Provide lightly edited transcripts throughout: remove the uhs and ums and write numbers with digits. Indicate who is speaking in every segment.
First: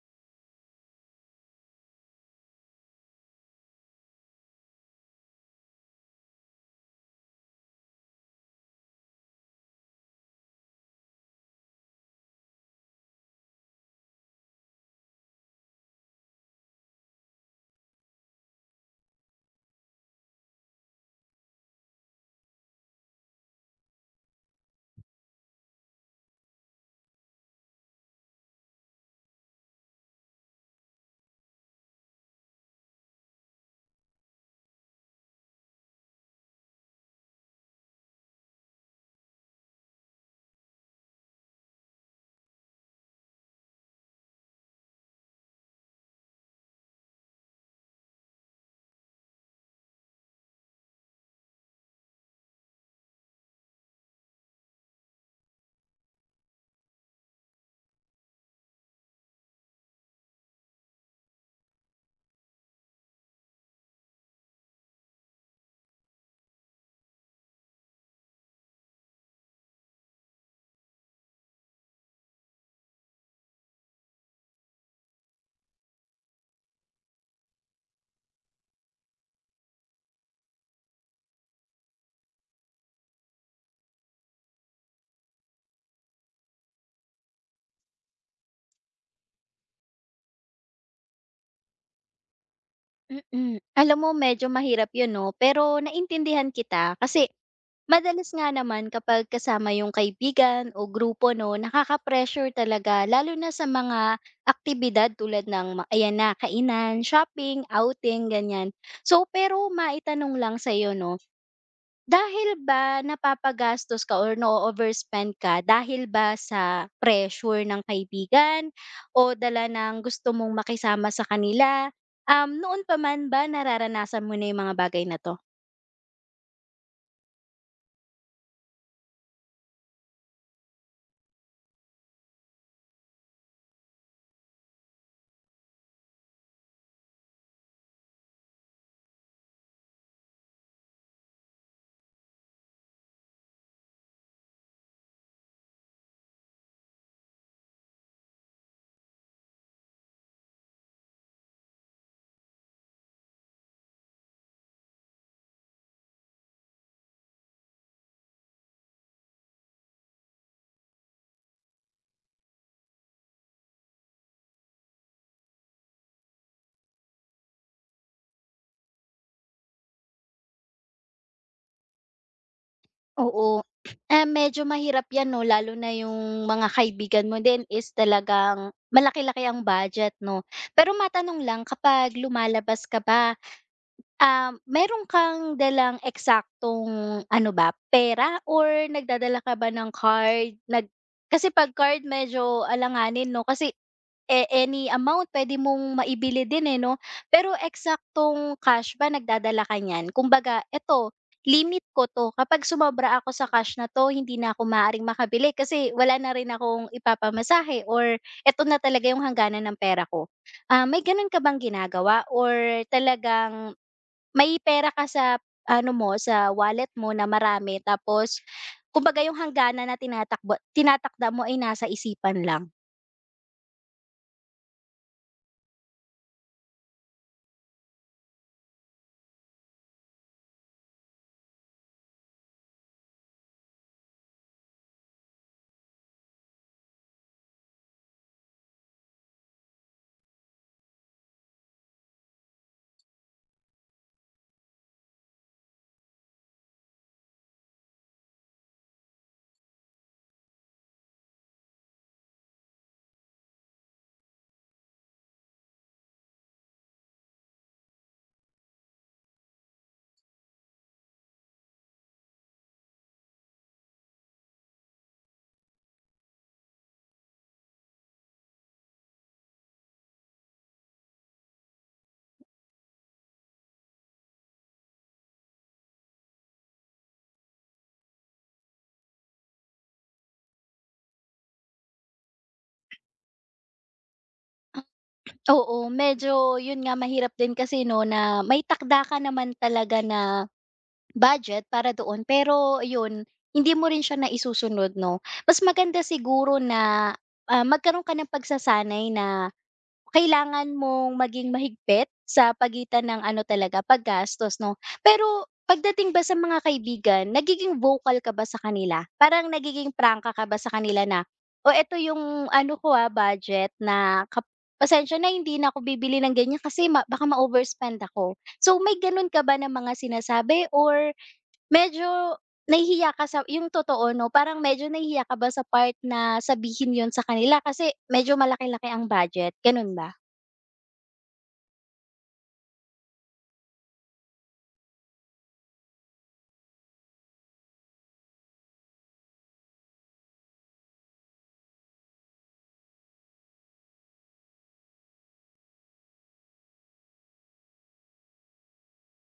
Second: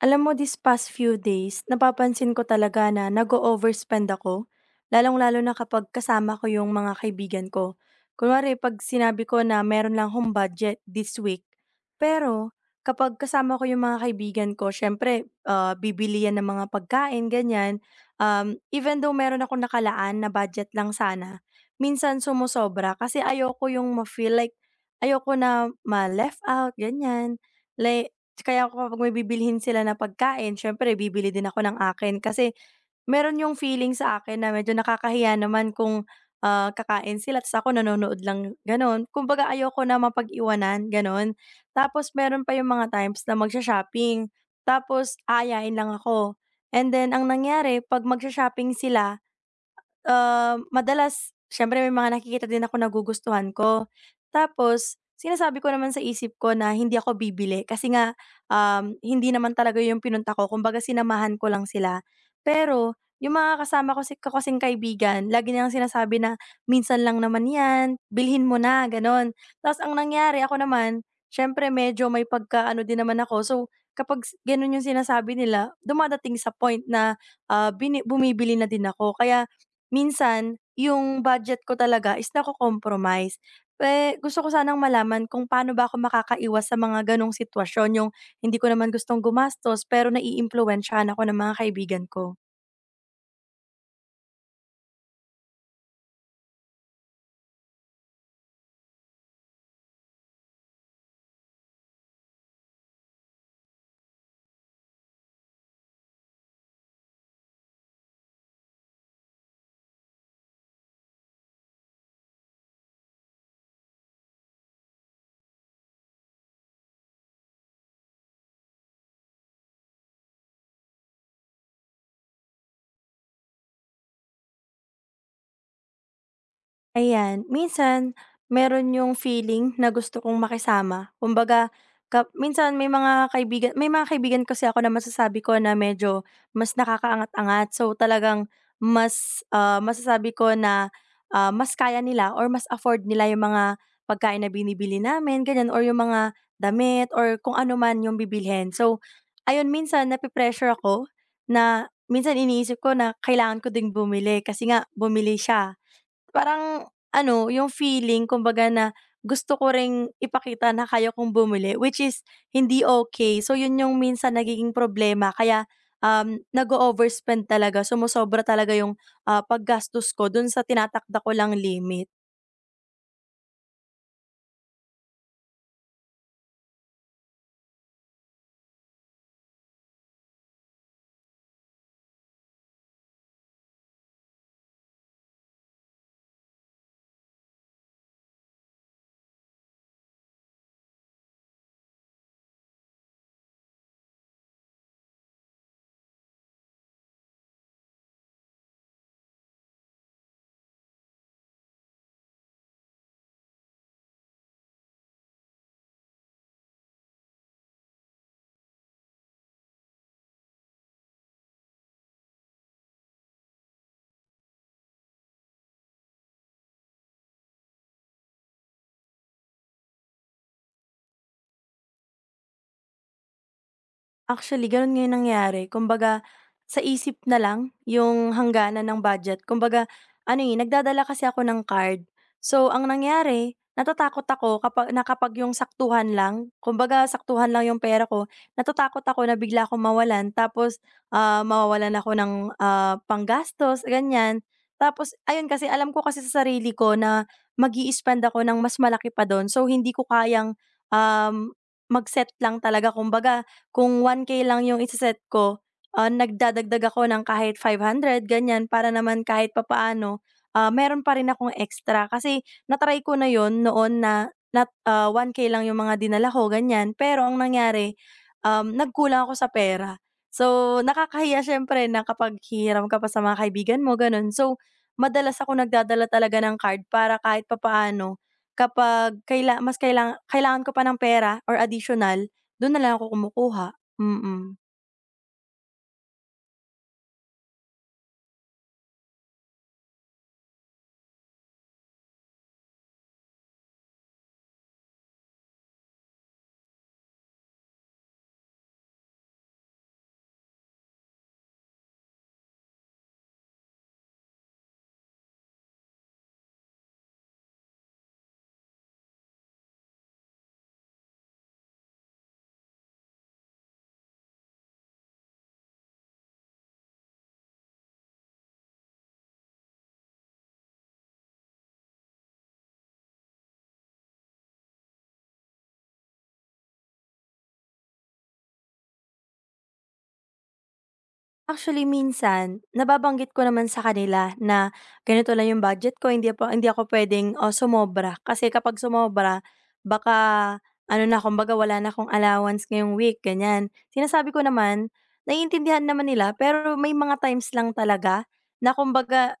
Speaker 1: Alam mo these past few days, napapansin ko talaga na nag overspend ako, lalong-lalo na kapag kasama ko yung mga kaibigan ko. Kunwari 'pag sinabi ko na meron lang akong budget this week, pero kapag kasama ko yung mga kaibigan ko siyempre, bibili yan ng mga pagkain ganyan. Even though meron akong nakalaan na budget lang sana, minsan sumosobra kasi ayoko yung ma-feel like ayoko na ma-left out ganyan. Like kaya ako kapag may bibilhin sila na pagkain siyempre bibili din ako ng akin kasi meron yung feeling sa akin na medyo nakakahiya naman kung, kakain sila tas ako nanonood lang gano'n. Kumbaga ayoko na mapag-iwanan gano'n. Tapos meron pa yung mga times na magsho-shopping tapos aayain lang ako and then ang nangyari 'pag magsho-shopping sila. Madalas siyempre may mga nakikita din ako nagugustuhan ko. Tapos sinasabi ko naman sa isip ko na hindi ako bibili kasi nga, hindi naman talaga 'yun pinunta ko kumbaga sinamahan ko lang sila. Pero yung mga kasama ko si ko kasing kaibigan lagi nilang sinasabi na, "Minsan lang naman 'yan, bilhin mo na," gano'n. Tapos ang nangyari ako naman, siyempre medyo may pagka-ano din naman ako, so kapag gano'n yung sinasabi nila dumadating sa point na, bumibili na din ako, kaya minsan, yung budget ko talaga is nako-compromise. Gusto ko sanang malaman kung paano ba ako makakaiwas sa mga gano'ng sitwasyon, yung hindi ko naman gustong gumastos pero naiimpluwensyahan ako ng mga kaibigan ko.
Speaker 2: Mm. Alam mo medyo mahirap 'yun 'no, pero naintindihan kita kasi madalas nga naman kapag kasama yung kaibigan o grupo 'no, nakaka-pressure talaga lalo na sa mga aktibidad tulad ng ayan na, kainan, shopping, outing, ganiyan. So, pero maitanong lang sa'yo 'no, dahil ba napapagastos ka or no overspend ka dahil ba sa pressure ng kaibigan o dala ng gusto mong makisama sa kanila? Noon pa man ba nararanasan mo na yung mga bagay na 'to?
Speaker 1: Ayan, minsan meron yung feeling na gusto kong makisama. Kumbaga, minsan may mga kaibigan kasi ako na masasabi ko na medyo mas nakakaangat-angat. So, talagang mas, masasabi ko na, mas kaya nila or mas afford nila yung mga pagkain na binibili namin, ganyan or yung mga damit or kung ano man yung bibilhin. So, ayun minsan napipressure ako na minsan iniisip ko na kailangan ko ding bumili kasi nga bumili siya. Parang ano, yung feeling kumbaga na gusto ko ring ipakita na kaya kong bumili, which is hindi okay. So, yun yung minsan nagiging problema kaya, nag-o-overspend talaga, sumosobra talaga yung, paggastos ko dun sa tinatakda ko lang limit.
Speaker 2: Oo, medyo mahirap 'yan 'no lalo na yung mga kaibigan mo din is talagang malaki-laki ang budget 'no. Pero matanong lang kapag lumalabas ka ba. Meron kang dalang eksaktong ano ba, pera or nagdadala ka ba ng card? Kasi 'pag card medyo alanganin 'no, kasi any amount pwede mong maibili din, eh, 'no? Pero eksaktong cash ba nagdadala ka niyan? Kumbaga, "Eto, limit ko 'to. Kapag sumobra ako sa cash na 'to, hindi na ako maaaring makabili kasi wala na rin akong ipapamasahe or eto na talaga yung hangganan ng pera ko." May gano'n ka bang ginagawa or talagang may pera ka sa ano mo, sa wallet mo na marami tapos kumbaga yung hangganan na tinatakda mo ay nasa isipan lang.
Speaker 1: Actually, gano'n nga yung nangyari. Kumbaga, sa isip na lang yung hangganan ng budget. Kumbaga, ano, eh, nagdadala kasi ako ng card. So, ang nangyari, natatakot ako kapag yung saktuhan lang, kumbaga saktuhan lang yung pera ko, natatakot ako na bigla akong mawalan tapos, mawawalan ako ng, panggastos, ganyan. Tapos ayun, kasi alam ko kasi sa sarili ko na mag-i-spend ako ng mas malaki pa dun. So, hindi ko kayang, um, mag-set lang talaga. Kumbaga kung 1K lang yung ise-set ko, nagdadagdag ako ng kahit 500 ganyan para naman kahit papaano, meron pa rin akong extra. Kasi na ko na yon noon na 1K lang yung mga dinala ko ganyan, pero ang nangyari, nagkulang ako sa pera. So, nakakahiya siyempre na kapag hihiram ka pa sa mga kaibigan mo gano'n. So, madalas ako nagdadala talaga ng card para kahit papaano kapag mas kailangan ko pa ng pera or additional. Dun na lang ako kumukuha. Mm.
Speaker 2: Oo, medyo yun nga mahirap din kasi 'no na may takda ka naman talaga na budget para doon pero yun, hindi mo rin siya na isusunod 'no. Mas maganda siguro na, magkaroon ka ng pagsasanay na kailangan mong maging mahigpit sa pagitan ng ano talaga, paggastos 'no. Pero pagdating ba sa mga kaibigan, nagiging vocal ka ba sa kanila? Parang nagiging prangka ka ba sa kanila na, "Oh, eto yung ano ko, budget na pasensya na hindi na ako bibili ng ganyan kasi baka ma-overspend ako." So, may gano'n ka ba na mga sinasabi or medyo nahihiya ka sa yung totoo 'no, parang medyo nahihiya ka ba sa part na sabihin yon sa kanila kasi medyo malaki-laki ang budget, gano'n ba?
Speaker 1: Actually minsan, nababanggit ko naman sa kanila na ganito lang yung budget ko, hindi po hindi ako puwedeng, sumobra kasi kapag sumobra baka ano na, kumbaga wala na akong allowance ngayong week, ganyan. Sinasabi ko naman, naiintindihan naman nila pero may mga times lang talaga na kumbaga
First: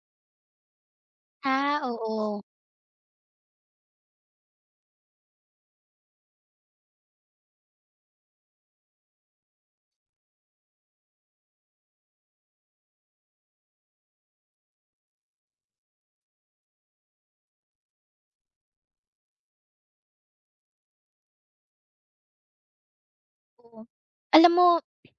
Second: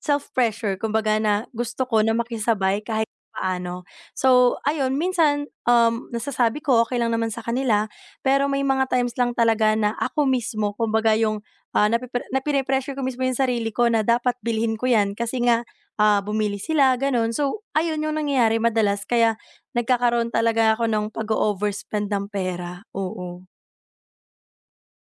Speaker 1: self-pressure, kumbaga na gusto ko na
Speaker 2: Oo.
Speaker 1: makisabay kahit papaano. So ayun, minsan, nasasabi ko okay lang naman sa kanila, pero may mga times lang talaga na ako mismo kumbaga yung Ah, napipre napine-pressure ko mismo yung sarili ko na dapat bilhin ko 'yan kasi nga, bumili sila gano'n. So, ayun yung nangyayari madalas kaya nagkakaroon talaga ako ng pag-o-overspend ng pera, oo.
Speaker 2: Oo. Alam mo,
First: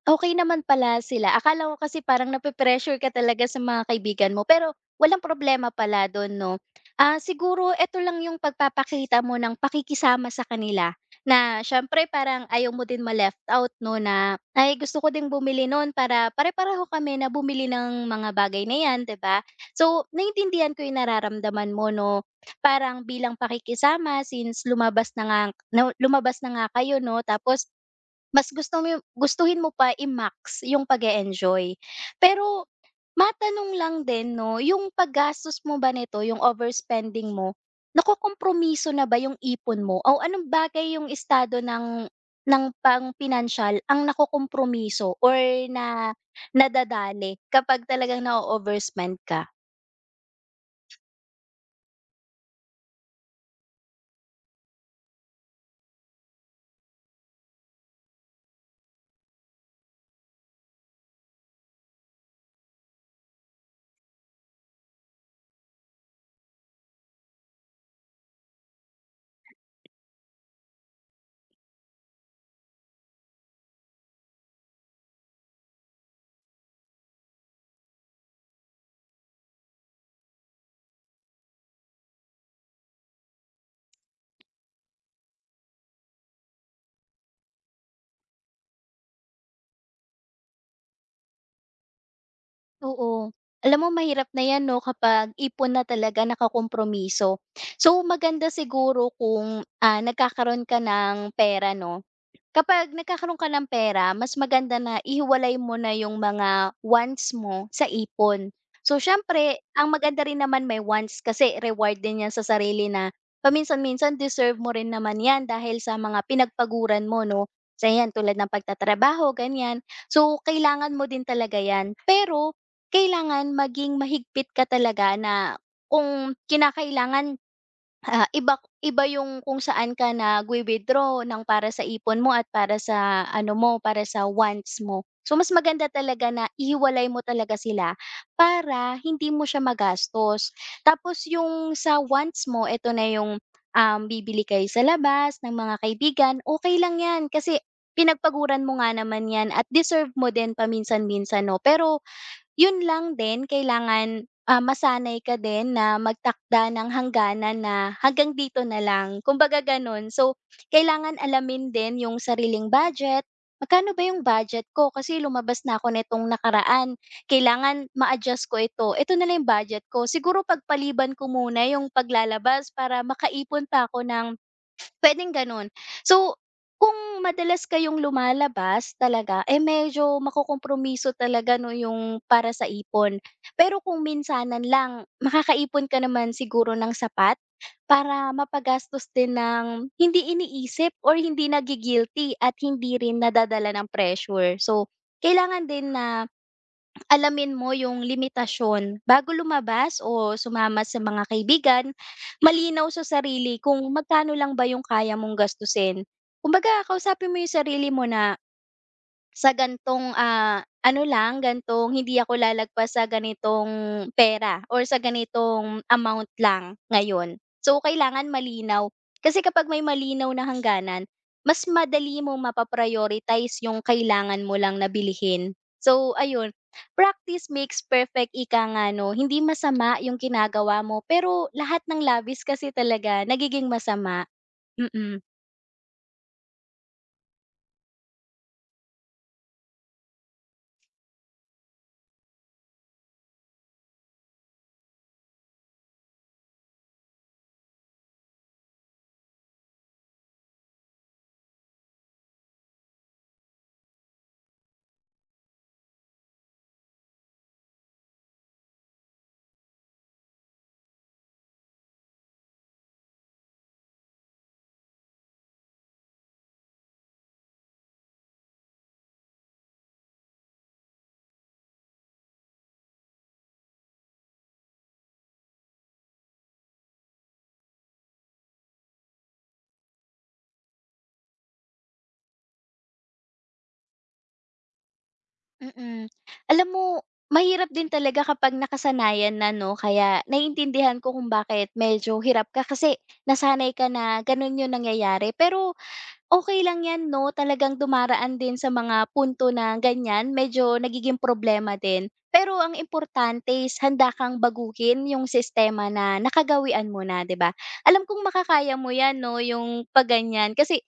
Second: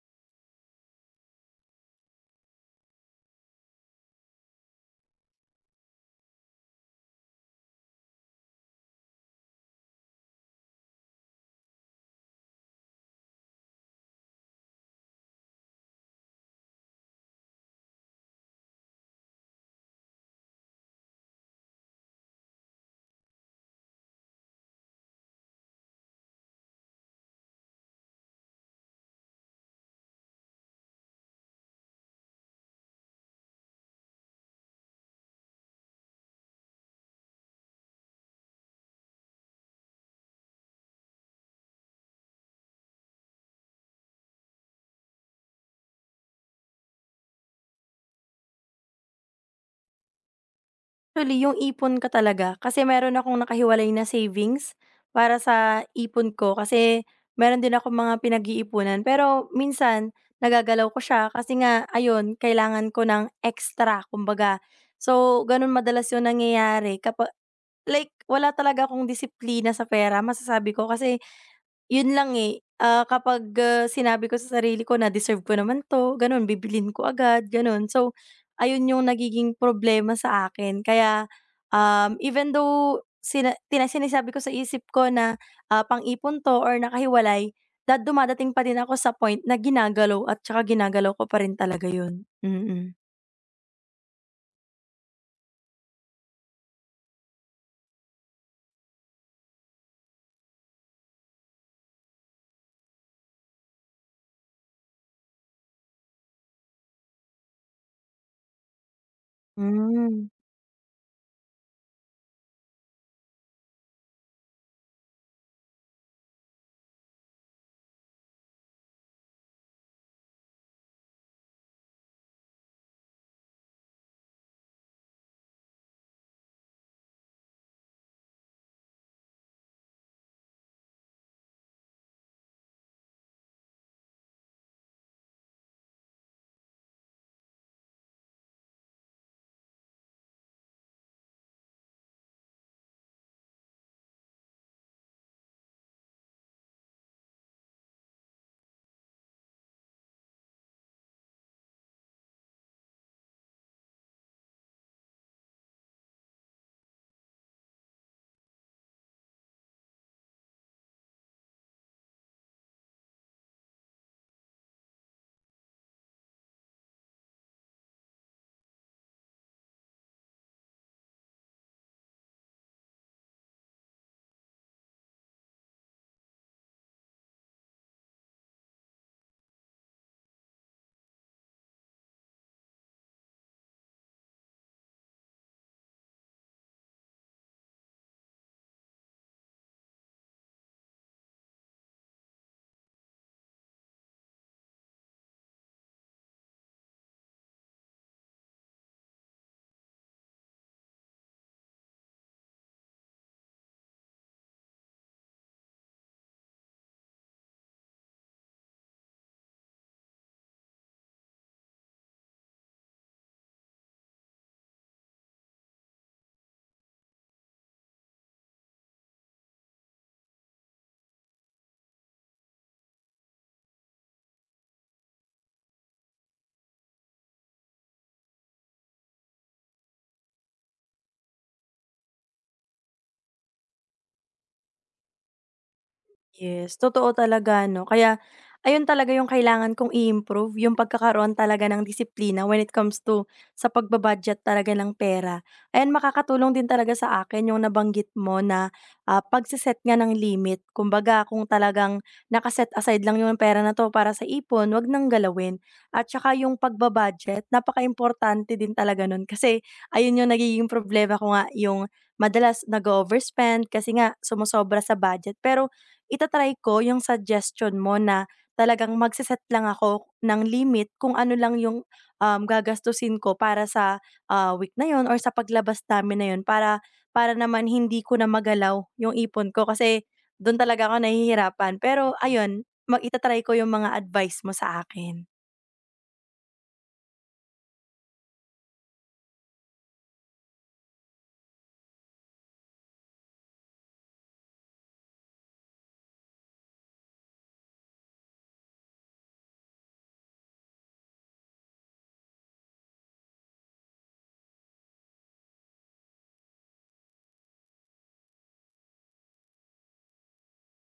Speaker 2: okay naman pala sila. Akala ko kasi parang nape-pressure ka talaga sa mga kaibigan mo, pero walang problema pala dun 'no. Siguro eto lang yung pagpapakita mo ng pakikisama sa kanila na siyempre parang ayaw mo din ma-left out 'no na, "Ay gusto ko ding bumili noon para pare-pareho kami na bumili ng mga bagay na 'yan," 'di ba? So, naintindihan ko yung nararamdaman mo 'no. Parang bilang pakikisama since lumabas na nga kayo 'no tapos mas gusto mo yung gustuhin mo pa i-max yung pag enjoy. Pero matanong lang din 'no, yung paggastos mo ba nito, yung overspending mo, nakokompromiso na ba yung ipon mo o anong bagay yung estado ng pang-pinansyal ang nakokompromiso or na nadadali kapag talagang na overspend ka?
Speaker 1: Actually, yung ipon ko talaga kasi meron akong nakahiwalay na savings para sa ipon ko kasi meron din ako mga pinag-iipunan. Pero minsan nagagalaw ko siya kasi nga ayun, kailangan ko ng extra kumbaga. So, gano'n madalas yung nangyayari. Like wala talaga akong disiplina sa pera masasabi ko kasi yun lang, eh, kapag, sinabi ko sa sarili ko na deserve ko naman 'to, gano'n, bibilin ko agad, gano'n. So, ayun yung nagiging problema sa akin kaya, even though sinasabi ko sa isip ko na, pang-ipon 'to or nakahiwalay, dumadating pa din ako sa point na ginagalaw at saka ginagalaw ko pa rin talaga yun. Mm-mm.
Speaker 2: Oo. Alam mo mahirap na 'yan 'no kapag ipon na talaga, nakakompromiso. So maganda siguro kung, nagkakaroon ka ng pera 'no. Kapag nagkakaroon ka ng pera, mas maganda na ihiwalay mo na yung mga wants mo sa ipon. So siyempre, ang
Speaker 1: Mm.
Speaker 2: maganda
Speaker 1: Hmm.
Speaker 2: rin naman may wants kasi reward din yan sa sarili na paminsan-minsan deserve mo rin naman yan dahil sa mga pinagpaguran mo, no? So yan, tulad ng pagtatrabaho, ganyan. So kailangan mo din talaga yan. Pero kailangan maging mahigpit ka talaga na kung kinakailangan. Iba iba yung kung saan ka nagwi-withdraw ng para sa ipon mo at para sa ano mo, para sa wants mo. So, mas maganda talaga na ihiwalay mo talaga sila para hindi mo siya magastos. Tapos yung sa wants mo, eto na yung, bibili kayo sa labas ng mga kaibigan, okay lang 'yan kasi pinagpaguran mo nga naman 'yan at deserve mo din paminsan-minsan 'no. Pero 'yun lang din kailangan, masanay ka din na magtakda ng hangganan na hanggang dito na lang, kumbaga gano'n. So, kailangan alamin din yung sariling budget, magkano ba yung budget ko kasi lumabas na ako nitong nakaraan, kailangan ma-adjust ko ito, ito na lang yung budget ko. Siguro pagpaliban ko muna yung paglalabas para makaipon pa ako ng. Puwedeng gano'n. So, kung madalas kayong lumalabas talaga, eh, medyo makokompromiso talaga 'no, yung para sa ipon. Pero kung minsanan lang, makakaipon ka naman siguro ng sapat para mapagastos din ng hindi iniisip or hindi nagi-guilty at hindi rin nadadala ng pressure. So, kailangan din na alamin mo yung limitasyon bago lumabas o sumama sa mga kaibigan malinaw sa sarili kung magkano lang ba yung kaya mong gastusin. Kumbaga kausapin mo yung sarili mo na, sa gan'tong, ano lang gan'tong hindi ako lalagpas sa ganitong pera or sa ganitong amount lang ngayon. So, kailangan malinaw. Kasi kapag may malinaw na hangganan, mas madali mo mapaprioritize yung kailangan mo lang na bilhin. So, ayun, practice makes perfect ika nga 'no. Hindi masama yung ginagawa mo, pero lahat ng labis kasi talaga nagiging masama. Mm.
Speaker 1: Yes, totoo talaga 'no. Kaya ayun talaga yung kailangan kong i-improve, yung pagkakaroon talaga ng disiplina when it comes to sa pagba talaga ng pera. Ayan, makakatulong din talaga sa akin yung nabanggit mo na, pagse-set nga ng limit. Kumbaga kung talagang nakaset aside lang yung pera na 'to para sa ipon, 'wag nang galawin. At saka yung pagba-budget, napakaimportante din talaga nun kasi ayun yung nagiging problema ko nga, yung madalas nag overspend kasi nga sumosobra sa budget. Pero ita ko yung suggestion mo na talagang lang ako ng limit kung ano lang yung, gagastusin ko para sa, week na yon or sa paglabas namin na yon para para naman hindi ko na magalaw yung ipon ko kasi dun talaga ako nahihirapan. Pero ayun, ita-try ko yung mga advice mo sa akin.
Speaker 2: Mm. Alam mo, mahirap din talaga kapag nakasanayan na 'no, kaya naiintindihan ko kung bakit medyo hirap ka kasi nasanay ka na gano'n 'yung nangyayari. Pero okay lang 'yan 'no, talagang dumaraan din sa mga punto na ganyan medyo nagiging problema din. Pero ang importante is handa kang baguhin yung sistema na nakagawian mo na, 'di ba? Alam kong makakaya mo 'yan 'no, yung pagganyan kasi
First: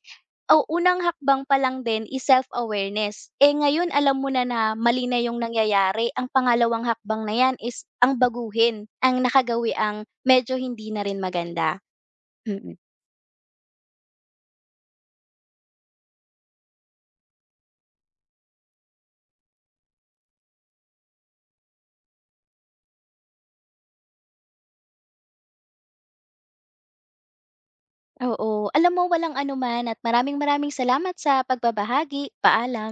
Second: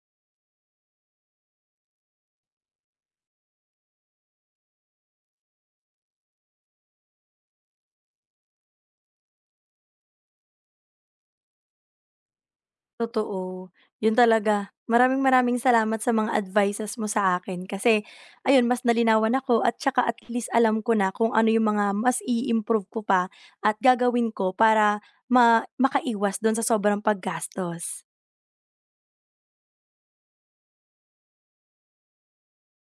Speaker 2: o unang hakbang pa lang din is self-awareness. Eh, ngayon alam mo na na mali na yung nangyayari, ang pangalawang hakbang na 'yan is ang baguhin ang nakagawiang medyo hindi na rin maganda, mm.
Speaker 1: Totoo, yun talaga. Maraming maraming salamat sa mga advices mo sa akin kasi ayun mas nalinawan ako at tsaka at least alam ko na kung ano yung mga mas i-improve ko pa at gagawin ko para makaiwas dun sa sobrang paggastos.
Speaker 2: Oo, alam mo walang anuman at maraming maraming salamat sa pagbabahagi. Paalam.